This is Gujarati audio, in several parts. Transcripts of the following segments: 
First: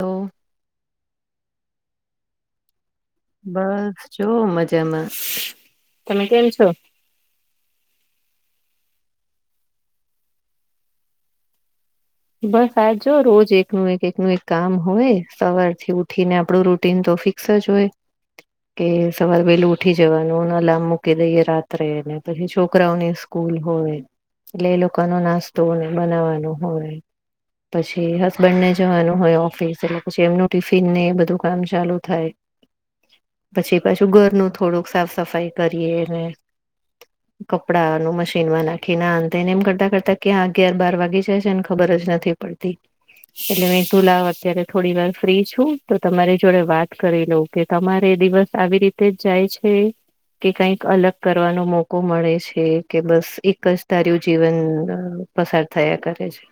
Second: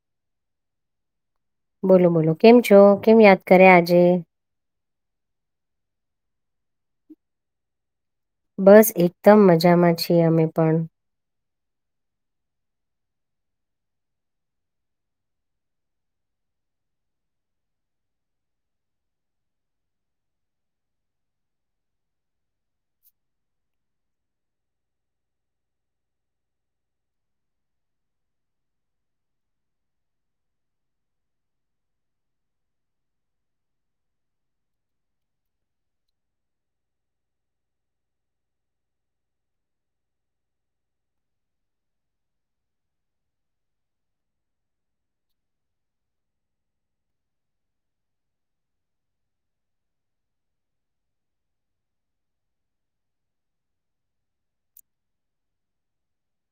તો બોલો બોલો કેમ છો કેમ યાદ કરયા આજે તમ તમે કેમ છો બસ એકદમ મજામાં છીએ અમે પણ બસ આજ રોજ એકનું એક એકનું એક કામ હોય સવાર થી ઉઠી ને આપડું રૂટીન તો ફિક સજ હોય કે સવારે વેલું ઉઠી જવાનું અને અલાર્મ મૂકી દઈએ રાત્રેને પછી છોકરાઓને સ્કૂલ હોય એટલે એ લોકો નો નાસ્તોને બનાવવાનો હોય પછી હસબન્ડ ને જવાનું હોય ઓફિસ એટલે પછી એમનું ટિફિન ને બધું કામ ચાલુ થાય પછી પાછું ઘરનું થોડુંક સાફ સફાઈ કરીએને કપડા નું મશીનમાં નાખી ના આમતેન કરતા કરતા ક્યા અગીયાર બાર વાગી જાય છે ખબર જ નથી પડતી એટલે મે તુ લવ અત્યારે થોડી વાર ફ્રી છું તો તમારી જોડે વાત કરી લઉ કે તમારે દિવસ આવી રીતે જ જાય છે કે કઈક અલગ કરવાનો મોકો મળે છે કે બસ એક જ ઘાર્યું જીવન અ પસાર થયા કરે છે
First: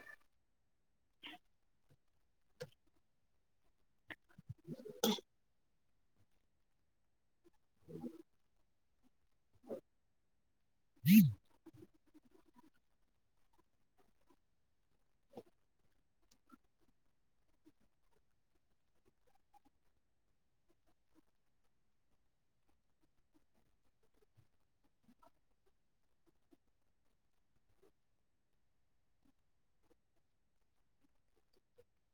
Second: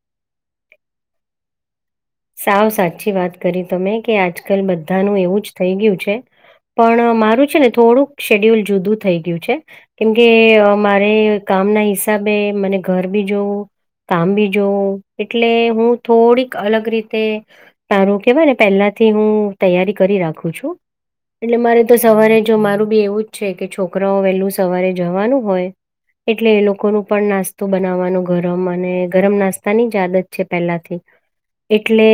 સાવ સાચી વાત કરી તમે કે આજકાલ બધાનું એવું જ થઈ ગયું છે પણ મારું છે ને થોડુંક શેડ્યુલ જુદું થઈ ગયું છે કેમકે મારે કામ ના હિસાબે મને ઘર બી જોવું કામ બી જોવું એટલે હું થોડીક અલગ રીત તે તારું કેવાય ને પહેલા થી હું તૈયારી કરી રાખું છું એટલે મારે તો સવારે જો મારું બી એવું જ છે કે છોકરાઓ વેલું સવારે જવાનું હોય એટલે એ લોકોનું પણ નાસ્તો બનાવવાનું ગરમ અને ગરમ નાસ્તાની જ આદત છે પહેલાથી એટલે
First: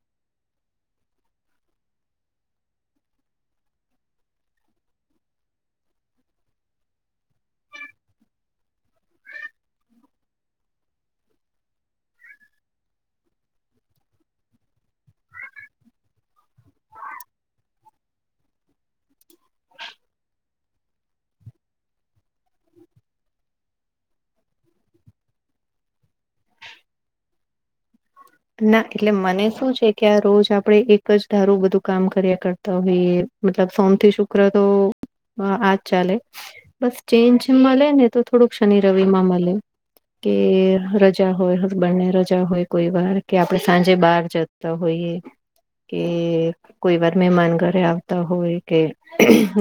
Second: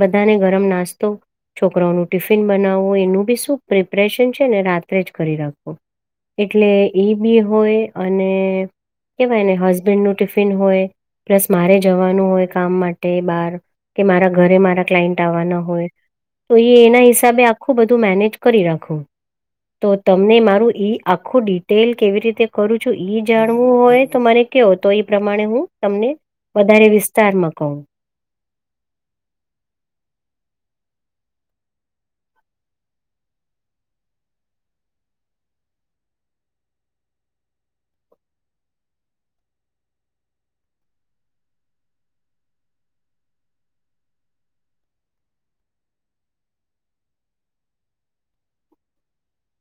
બધાને ગરમ નાસ્તો છોકરાઓનું ટિફિન બનાવવું એનું બી શું પ્રિપરેશન છે ને રાત્રે જ કરી રાખુ એટલે એ બી હોય અને કેવાય ને હસબેન્ડ નું ટિફિન હોય પ્લસ મારે જવાનું હોય કામ માટે બાર કે મારા ઘરે મારા ક્લાયન્ટ આવવાના હોય તો એ એના હિસાબે આખું બધું મેનેજ કરી રાખું તો તમને મારું ઈ આખું ડિટેલ કેવી રીતે કરું છું ઈ જાણવું હોય તો મારે કયો તો એ પ્રમાણે હું તમને વધારે વિસ્તારમાં કહું ના એટલે મને શું છે કે આ રોજ આપણેે એક જ ધારું બધું કામ કર્યા કરતા. તો મતલબ સોમથી શુક્ર તો આજ ચાલે બસ ચેન્જ મળે ને તો થોડુંક શનિ રવિ માં મળે કે રજા હોય હસબન્ડને રજા હોય કોઈ વાર કે આપણે સાંજે બાર જતા હોઈએ કે કોઈ વાર મહેમાન ઘરે આવતા હોય કે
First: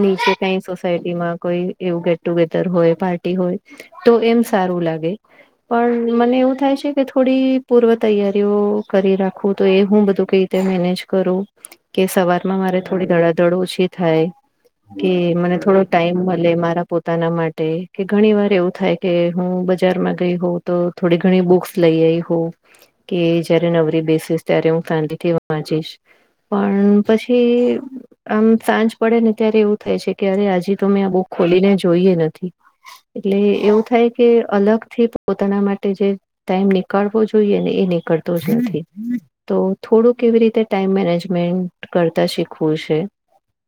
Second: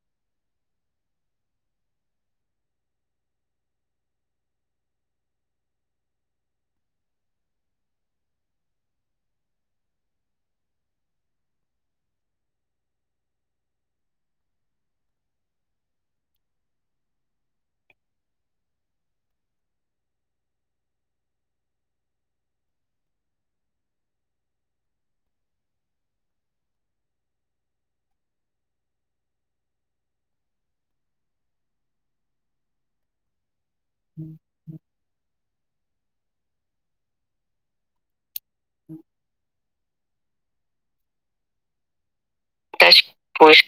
નીચે કઈ સોસાયટી માં કોઈ એવું ગેટ ટુગેધર હોય પાર્ટી હોય તો એમ સારું લાગે પણ મને એવું થાય છે કે થોડી પૂર્વ તૈયારીઓ કરી રાખું તો એ હું બધું કઈ રીતે મેનેજ કરું કે સવાર માં મારે થોડી ધડાધડ ઓછી થાય. કે મને થોડો ટાઈમ મળે મારા પોતાના માટે કે ઘણી વાર એવું થાય. કે હું બજારમાં ગઈ હોઉ તો થોડી ઘણી બુક્સ લઈ આવીઈ હોઉ કે જયારે નવરી બેસીસ ત્યારે હું ફેમિ થી વાંચીશ. પણ પછી આમ સાંજ પડે ને ત્યારે એવું થાય છે કે અરે આજી તો મેં આ બુક ખોલીને જોઈએ નથી. એટલે એવું થાય કે અલગ થી પોતાના માટે જે ટાઈમ નીકળવો જોઈએ. જોઈએ ને એ નીકળતો જ નથી. તો થોડું કેવી રીતે ટાઈમ મેનેજમેન્ટ કરતા શીખવું છે. પૂછ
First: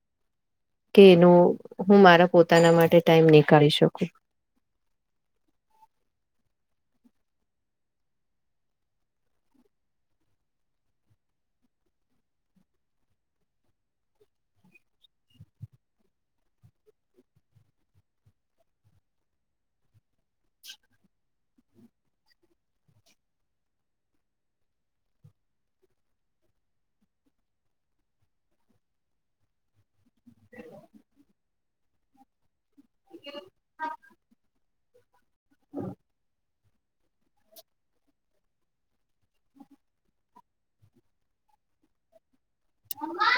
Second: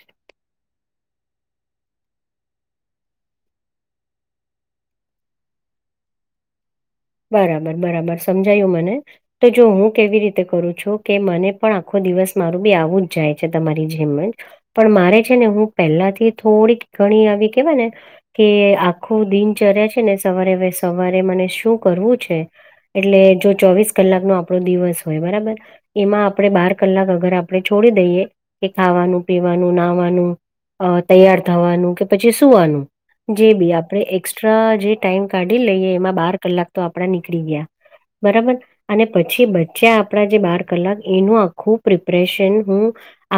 કે એનો હું મારા પોતાના માટે ટાઈમ નીકાળી શકું. બરાબર બરાબર સમજાયું મને. તો જો હું કેવી રીતે કરું છું કે મને પણ આખો દિવસ મારું બી આવું જ જાય છે તમારી જેમ જ પણ મારે છે ને હું પહેલાથી થોડીક ઘણી આવી કેવાય ને કે આખું દિનચર્યા છે ને સવારે સવારે મને શું કરવું છે. એટલે જો ચોવીસ કલાક નો આપણો દિવસ હોય બરાબર એમાં આપણે બાર કલાક અગર આપણે છોડી દઈએ કે ખાવાનું પીવાનું નાહવાનું અ તૈયાર થવાનું કે પછી સુવાનું જે બી આપણેે એકક્સ્ટ્રા જે ટાઈમ કાઢી લઈએ એમાં બાર કલાક તો આપડા નીકળી ગયા. બરાબર અને પછી બચ્યા આપણા જે બાર કલાક એનું આખું પ્રિપ્રેશન હું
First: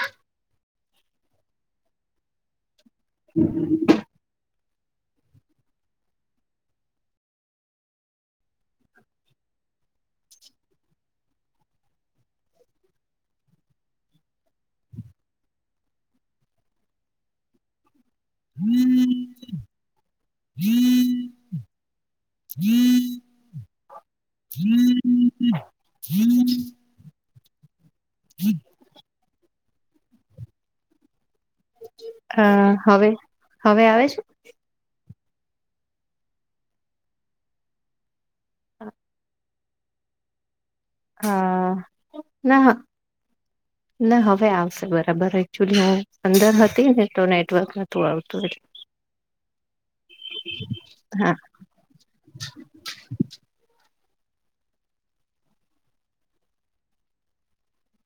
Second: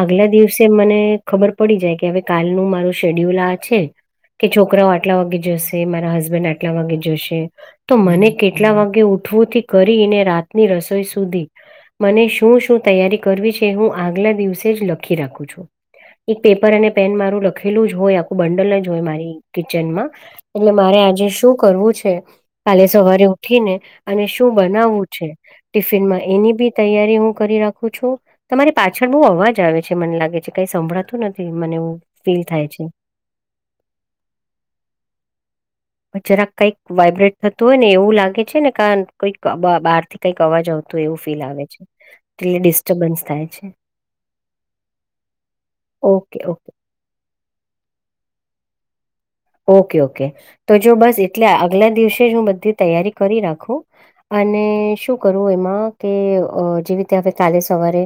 આગલા દિવસે મને ખબર પડી જાય કે હવે કાલનું મારું શેડ્યુલ આ છે. કે છોકરાઓ આટલા વાગે જશે મારા હસબેન્ડ આટલા વાગે જશે તો મને કેટલા વાગે ઉઠવુંથી કરીને રાતની રસોઈ સુધી મને શું શું તૈયારી કરવી છે હું આગલા દિવસે જ લખી રાખું છું. એક પેપર અને પેન મારું લખેલું જ હોય આપ બંડલ જ હોય મારી કિચનમાં એટલે મારે આજે શું કરવું છે. કાલે સવારે ઉઠીને અને શું બનાવવું છે ટિફિનમાં એની બી તૈયારી હું કરી રાખું છું. તમારી પાછળ બહુ અવાજ આવે છે મને લાગે છે કઈ સંભળાતું નથી મને એવુ હા હવે હવે આવે છે. જરાક કઈક વાઈબ્રેટ થતું હોય ને એવું લાગે છે ને કાન કઈક બહાર થી કંઈક અવાજ આવતો તો એવું અ ફીલ આવે છે એટલે ના ડિસ્ટર્બન્સ થાય છે. ના હવે આવશે બરાબર એકચુલી ઓકે અંદર ઓકે હતી ને તો નેટવર્ક નું આવતું હો ઓકે ઓકે તો જો બસ હા એટલે આગલા દિવસે જ હું બધી તૈયારી કરી રાખું અને શું કરવું એમાં કે જેવી રીતે હવે કાલે સવારે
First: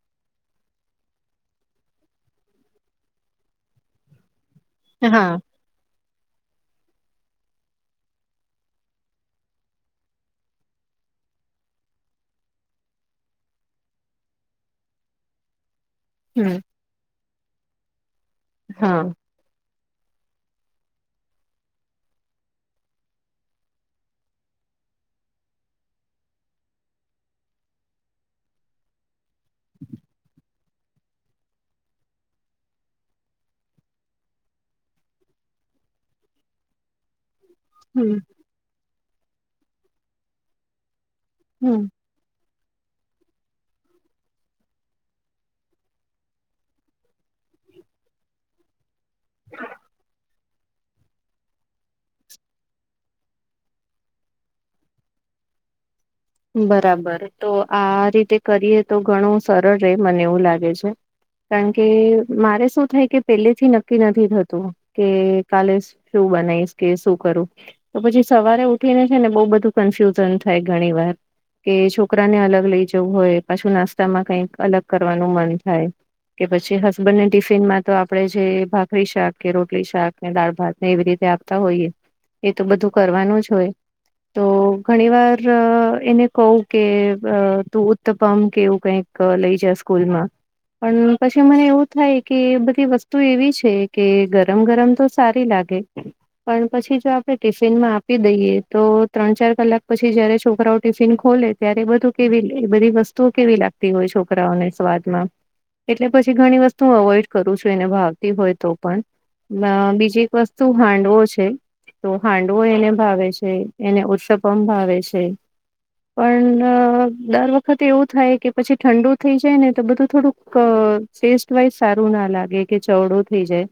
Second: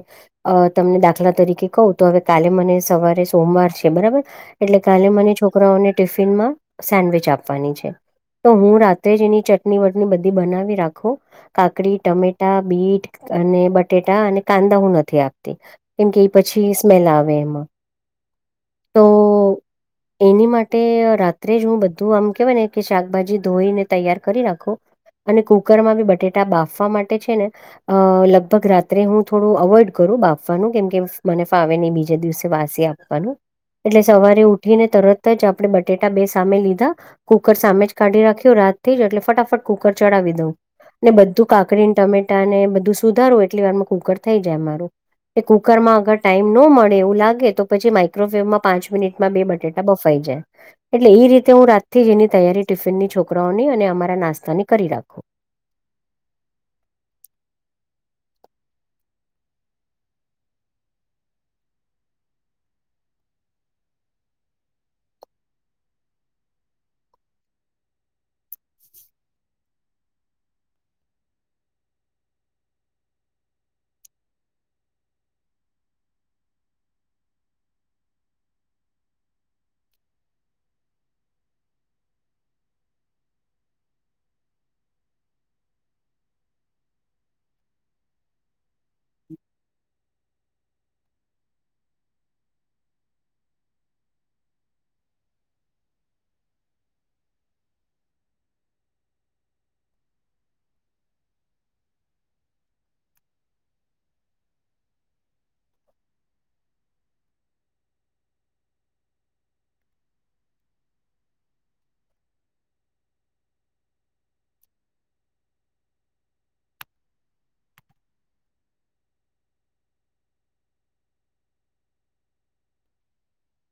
અ તમને દાખલા તરીકે કહું તો હવે કાલે મને સવારે સોમવાર છે બરાબર એટલે કાલે હા મને છોકરાઓને ટિફિન માં સેન્ડવીચ આપવાની છે. તો હું રાત્રે જ એની ચટણી વટની બધી બનાવી રાખું. કાકડી ટમેટા બીટ અને બટેટા અને કાંદા હું નથી આપતી કેમ કે એ હમ પછી સ્મેલ આવે એમાં. તો હા. એની માટે રાત્રે જ હું બધું આમ કેવાય ને કે શાકભાજી ધોઈને તૈયાર કરી રાખુ. અને કુકર માં બી બટેટા બાફવા માટે છે ને અ લગભગ રાત્રે હું થોડું અવોઈડ કરું બાફવાનું કેમકે મને ફાવે નહી બીજા દિવસે વાસી એ આપવાનું એટલે સવારે ઉઠીને તરત જ આપણે બટેટા બે સામે લીધા કુકર સામે જ હમ કાઢી રાખ્યો રાતથી જ એટલે ફટાફટ કુકર ચડાવી દઉં ને બધું હમ કાકરીને ટમેટા ને બધું સુધારું એટલી વારમાં કુકર થઈ જાય મારું કે કુકર માં અગર ટાઈમ ન મળે એવું લાગે તો પછી માય મ્રો ફ્લેવમાં પાંચ મિનિટમાં બે બટેટા બફાઈ જાય. એટલે એ રીતે હું રાતથી એની તૈયારી ટિફિનની છોકરાઓની અને અમારા નાસ્તાની કરી રાખું. બરાબર તો આ રીતે કરીએ તો ઘણું સરળ ર મને એવું લાગે છે. કારણ કે મારે શું થાય કે પેલેથી નક્કી નથી થતું કે કાલે શું બનાવીશ કે શું કરવું. તો પછી સવારે ઉઠીને છે ને બહુ બધું કન્ફ્યુઝન થાય ઘણી વાર કે છોકરાને અલગ લઈ જવું હોય પાછું નાસ્તામાં કઈક અલગ કરવાનું મન થાય. કે પછી હસબન્ડને ટિફિનમાં તો આપડે જે ભાખરી શાક કે રોટલી શાક દાળ ભાત એવી રીતે આપતા હોઈએ એ તો બધું કરવાનું જ હોય. તો ઘણી વાર અ. એને કવું કે તું ઉત્તપમ કેવું કઈક લઈ જ સ્કૂલમાં પણ પછી મને એવું થાય કે બધી વસ્તુ એવી છે કે ગરમ ગરમ તો સારી લાગે. કે. પણ પછી જો આપડણે ટિફિનમાં આપી દઈએ તો ત્રણ ચાર કલાક પછી જયારે છોકરાઓ ટિફિન ખોલે ત્યારે બધું કેવી બધી વસ્તુઓ કેવી લાગતી હોય છોકરાઓને સ્વાદમાં. એટલે પછી ઘણી વસ્તુ અવોઈડ કરું છું એને ભાવતી હોય તો પણ. બીજી એક વસ્તુ હાંડવો છે. તો હાંડવો એને ભાવે છે એને ઉત્સપમ ભાવે છે. પણ દર વખતે એવું થાય કે પછી ઠંડુ થઈ જાય ને તો બધું થોડુંક. ટેસ્ટ વાઈઝ સારું ના લાગે કે ચવડો થઈ જાય.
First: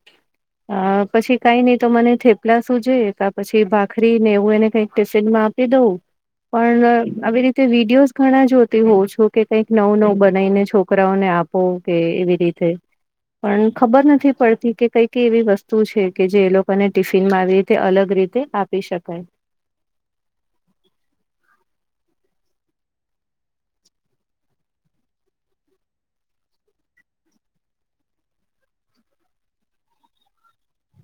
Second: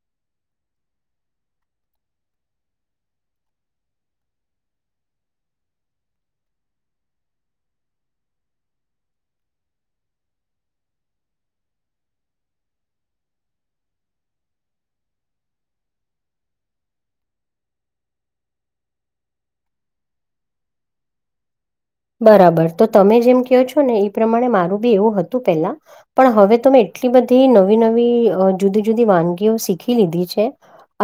અ પછી કઈ નઈિ તો મને થેપલા શું છેે પછી ભાખરી ને એવું એને કઈક. સન મા આપી દવું. પણ આવી રીતે વિડીયોઝ ઘણા જોતી હોઉ છું કે કંઈક નવું નવું બનાઈને છોકરાઓને આપ પોગ એવી રીતે. પણ ખબર નથી પડતી કે કઈ ક એવી વસ્તુ છે કે જે એ લોકોને ટિફિન માં આવી રીતે અલગ રીતે આપી શકાય. બરાબર તો તમે જેમ કહો છો ને એ પ્રમાણે મારું બી એવું હતું પેલા. પણ હવે તો મેં એટલી બધી નવી નવી જુદી જુદી વાનગીઓ શીખી લીધી છે.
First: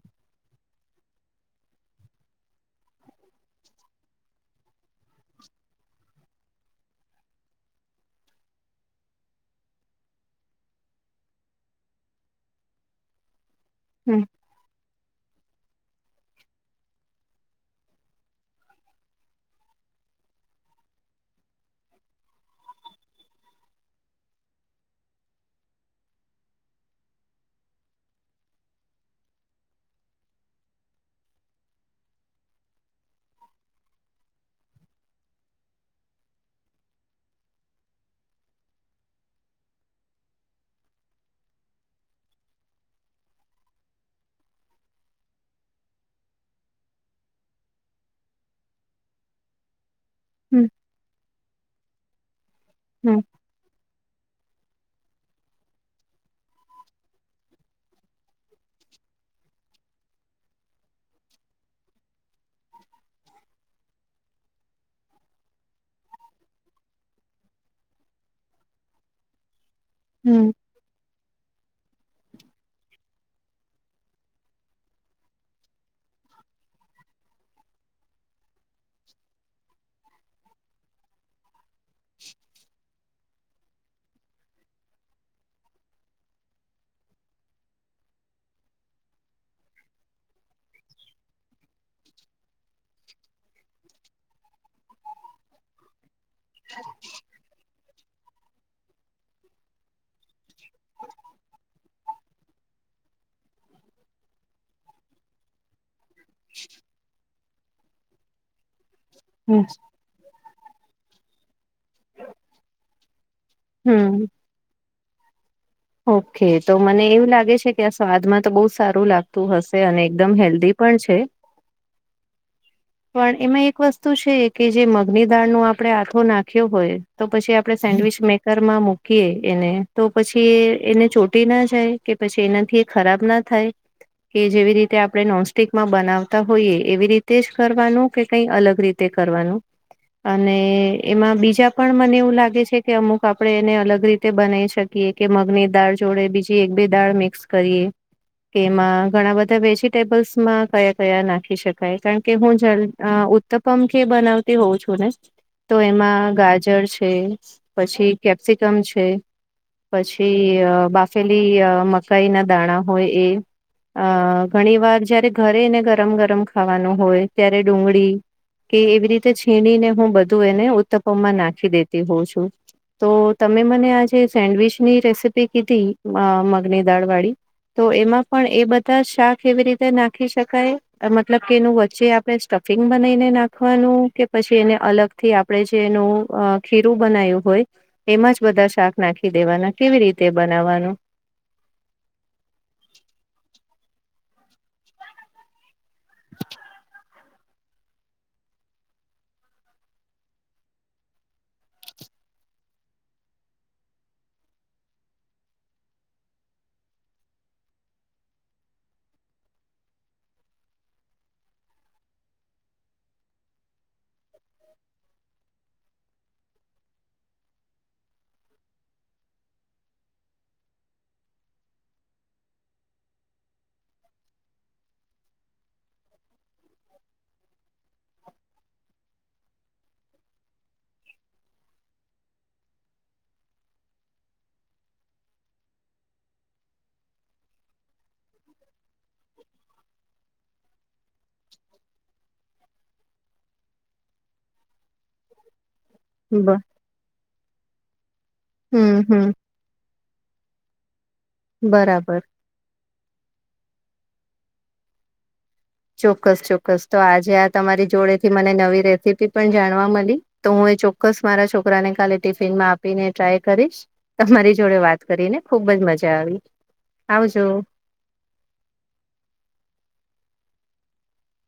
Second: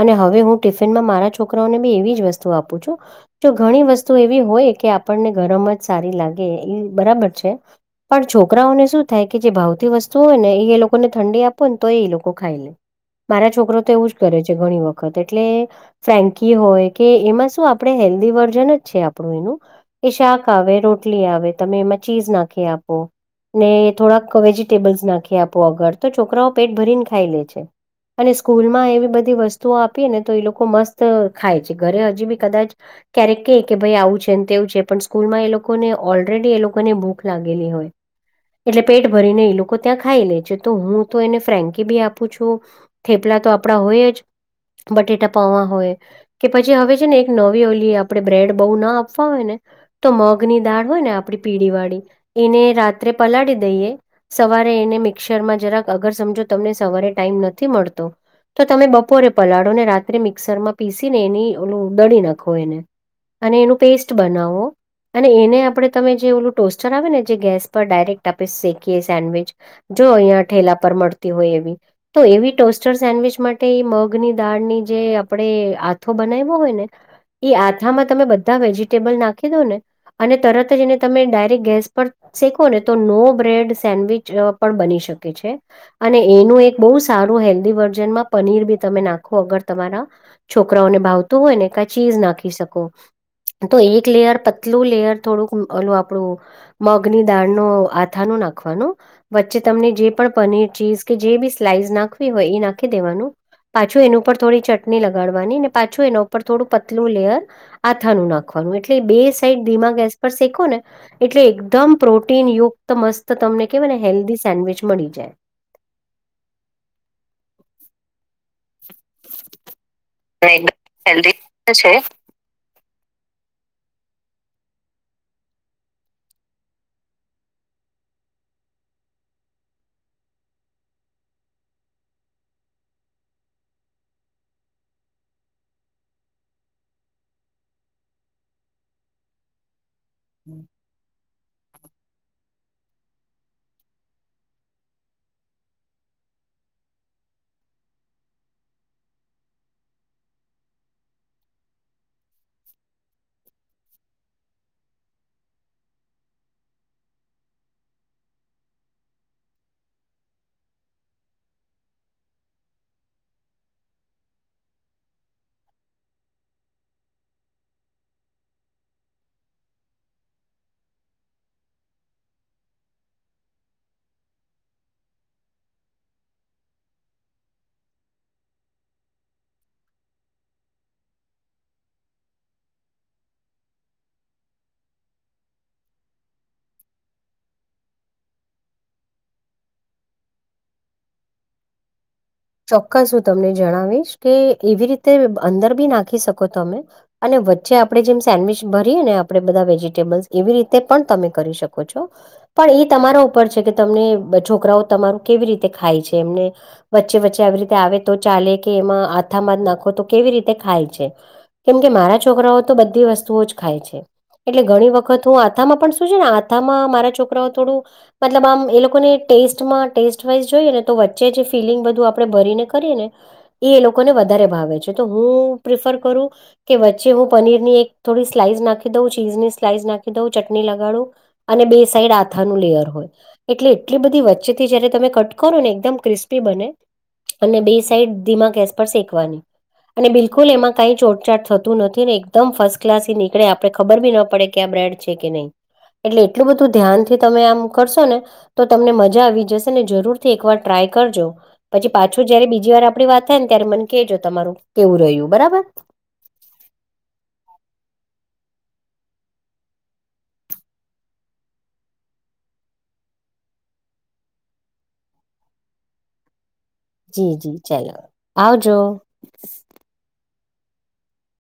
અને હવે હું ટિફિનમાં મારા છોકરાઓને બી એવી જ વસ્તુ આપું છું. જો ઘણી વસ્તુ એવી હોય કે આપણને ગરમ જ સારી લાગે એ બરાબર છે. પણ છોકરાઓને શું થાય કે જે ભાવથી વસ્તુઓ હોય ને એ એ લોકોને ઠંડી આપો ને તો એ લોકો ખાઈ લે. મારા છોકરો તો એવું જ હમ કરે છે ઘણી વખત એટલે ફેન્કી હોય કે એમાં શું આપણે હેલ્ધી વર્ઝન જ છે આપણું એનું કે શાક હવે રોટલી આવે તમે એમાં ચીઝ નાખી આપો. ને થોડાક વેજીિટેબલ્સ નાખી આપો અગર તો છોકરાઓ પેટ ભરીને ખાઈ લે છે. અને સ્કૂલ માં એવી બધી વસ્તુઓ આપી ને તો એ લોકો મસ્ત ખાય છે ઘરે હજી બી કદાચ. ક્યારેક કે કે ભાઈ આવું છે ને તેવું છે પણ સ્કૂલમાં એ લોકોને ઓલરેડી એ લોકો ને ભૂક લાગેલી હોય. એટલે પેટ ભરીને એ લોકો ત્યાં ખાઈ લે છે તો હું તો એને ફ્રેન્કી બી આપું છું. થેપલા તો આપડા હોય જ બટેટા પાવા હોય. કે પછી હવે છે ને એક નવી ઓલી આપણે બ્રેડ બહુ ના આપવા હોય ને તો મગ ની હમ દાળ હોય ને આપડી પીઢી વાળી એને રાત્રે હમ પલાળી દઈએ સવારે એને મિક્સરમાં જરાક અગર સમજો તમને સવારે ટાઈમ નથી મળતો તો તમે બપોરે પલાળો ને રાત્રે મિક્સરમાં પીસી ને એની ઓલું દડી નાખો એને. અને એનું પેસ્ટ બનાવો. અને એને આપણે તમે જે ઓલું ટોસ્ટર આવે ને જે ગેસ પર ડાયરેક્ટ આપે શેકીએ સેન્ડવીચ. જો હમ અહીંયા ઠેલા પર મળતી હોય એવી તો એવી ટોસ્ટર સેન્ડવીચ માટે એ મગની દાળની જે આપણે આથો બનાવ્યો હોય ને ઈ આથામાં તમે બધા વેજીિટેબલ નાખી દો ને અને તરત જ એને તમે ડાયરેક્ટ ગેસ પર શીખો ને તો નો બ્રેડ સેન્ડવીચ પણ બની શકે છે. અને એનું એક બહુ સારું હેલ્ધી વર્જનમાં પનીર બી તમે નાખો અગર તમારા છોકરાઓને ભાવતું હોય ને ક ચીજ નાખી શકો તો એક લેયર પ તલુ લેયર થોડુંક ઓલું આપડું મગની દાળ નુ આથા નુ નાખવાનું વચ્ચે તમને જે પણ પનીર ચીઝ કે જે બી સ્લાઈસ નાખવી હોય એ નાખી દેવાનું પાછું એની ઉપર થોડી ચટણી લગાડવાની પાછું એના ઉપર થોડું પતલું લેયર આથાનું નાખવાનું એટલે બે હમ સાઈડ ધીમા ગેસ પર શેકો ને એટલે એકદમ પ્રોટીન યુક્ત મસ્ત તમને કે મને હમ હેલ્ધી સેન્ડવીચ મળી જાય. ઓકે તો મને એવું લાગે છે કે આ સ્વાદમાં તો બહુ સારું લાગતું હ શે અને એકદમ હેલ્ધી જાય પણ છે. હેલ્ધી છે પણ એમાં એક વસ્તુ છે કે જે મગની દાળ નો આપડણે આથો નાખ્યો હોય તો પછી આપડે સેન્ડવીચ મેક ઘમાં મૂકીએ એને તો પછી એ એને ચોટી ના જાય કે પછી એનાથી એ ખરાબ ના થાઈ કે જેવી રીતે આપણે નોનસ્ટિક માં બનાવતા હોઈયએ એવી રીતે જ કરવાનું કે કઈ અલગ રી તે કરવાનું અને એમાં બીજા પણ મને એવું લાગે છે કે અમુક તો આપણે એને અલગ રીતે બનાવી શકીએ કે મગની દાળ જોડે બીજી એક બે દાળ મિક્સ કરીએ કેમાં ઘણા બધા વેજીિટેબલ્સમાં કયા કયા નાખી શકાય કારણ કે હું જ અ ઉ ત્તપમ બનાવતી હોઉ છું ને તો એમાં ગાજર છે પછી કેપ્સિકમ છે, પછી બાફેલી મકાઈ ના દાણા હોય એ અ ઘણી વાર જયારે ઘરે એને ગરમ ગરમ ખાવાનું હોય ત્યારે ડુંગળી કે એવી રીતે છીણીને હું બધું એને ઉત્તપમમાં નાખી દેતી હોઉં છું તો તમે મને આજે સેન્ડવીચની રેસીપી કીધી મગની દાળ વાળી તો એમાં પણ એ બધા શાક એવી રીતે નાખી શકાય? મતલબ કે એનું વચ્ચે આપડણે સ્ટફિંગ બનાઈને નાખવાનું કે પછી એને અલગ થી આપડે જે એનું અ ખીરું બનાયું હોય એમાં જ બધા શાક નાખી દેવાના કેવી રીતે બનાવવાનું? ચોક્કસ હું તમને જણાવીશ કે એવી રીતે અંદર બી નાખી શકો તમે અને વચ્ચે આપણે જેમ સેન્ડવીચ ભરીએ ને આપડે બધા વેજીિટેબલ્સ એવી રીતે પણ તમે કરી શકો છો પણ એ તમારા ઉપર છે કે તમને છોકરાઓ તમારું કેવી રીતે ખાય છે એમને વચ્ચે વચ્ચે આવી રીતે આવે તો ચાલે કે એમાં આથામાં જ નાખો તો કેવી રીતે ખાય છે કેમકે મારા છોકરાઓ તો બધી વસ્તુઓ જ ખાય છે એટલે ઘણી વખત હું આથામાં પણ શું છે ને આથામાં મારા છોકરાઓ થોડું મતલબ આમ એ લોકોને ટેસ્ટમાં ટેસ્ટવાઈઝ જોઈએ ને તો વચ્ચે જ ફિલિંગ બધું આપણે ભરીને કરીએ ને એ એ લોકોને વધારે ભાવે છે તો હું પ્રિફર કરું. કે વચ્ચે હું પનીર ની એક થોડી સ્લાઈસ નાખી દઉં ચીઝની સ્લાઈસ નાખી દઉં ચટણી લગાડું અને બે સાઈડ આથાનું લેયર હોય એટલે એટલી બધી વચ્ચે થી જયારે તમે કટ કરો ને એકદમ ક્રિસ્પી બને. અને બે સાઈડ ધીમા ગેસ પર સેકવાની અને બિલકુલ એમાં કઈ ચોટચાટ થતું નથી ને એકદમ ફશ ક્લાસી નીકળે આપડે ખબર બી ના પડે કે આ બ્રેડ છે કે નહી એટલે એટલું બધું ધ્યાન થી તમે આમ કરશો ને તો તમને હમ મજા હમ આવી જશે ને જરૂર થી એકવાર ટ્રાય કરજો પછી બરાબર. પાછું જયારે બીજી વાર આપડી વાત થાય ને ત્યારે મને કહેજો તમારું કેવું રહ્યું બરાબર ચોક્કસ ચોક્કસ તો આજે આ તમારી જોડે થી મને નવી રેસીપી પણ જાણવા મળી તો હું એ ચોક્કસ મારા છોકરાને કાલે ટિફિનમાં આપીને ટ્રાય કરીશ. તમારી જોડે વાત કરી ને ખુબ જ મજા આવી. જી આવજો જી ચયલો આવજો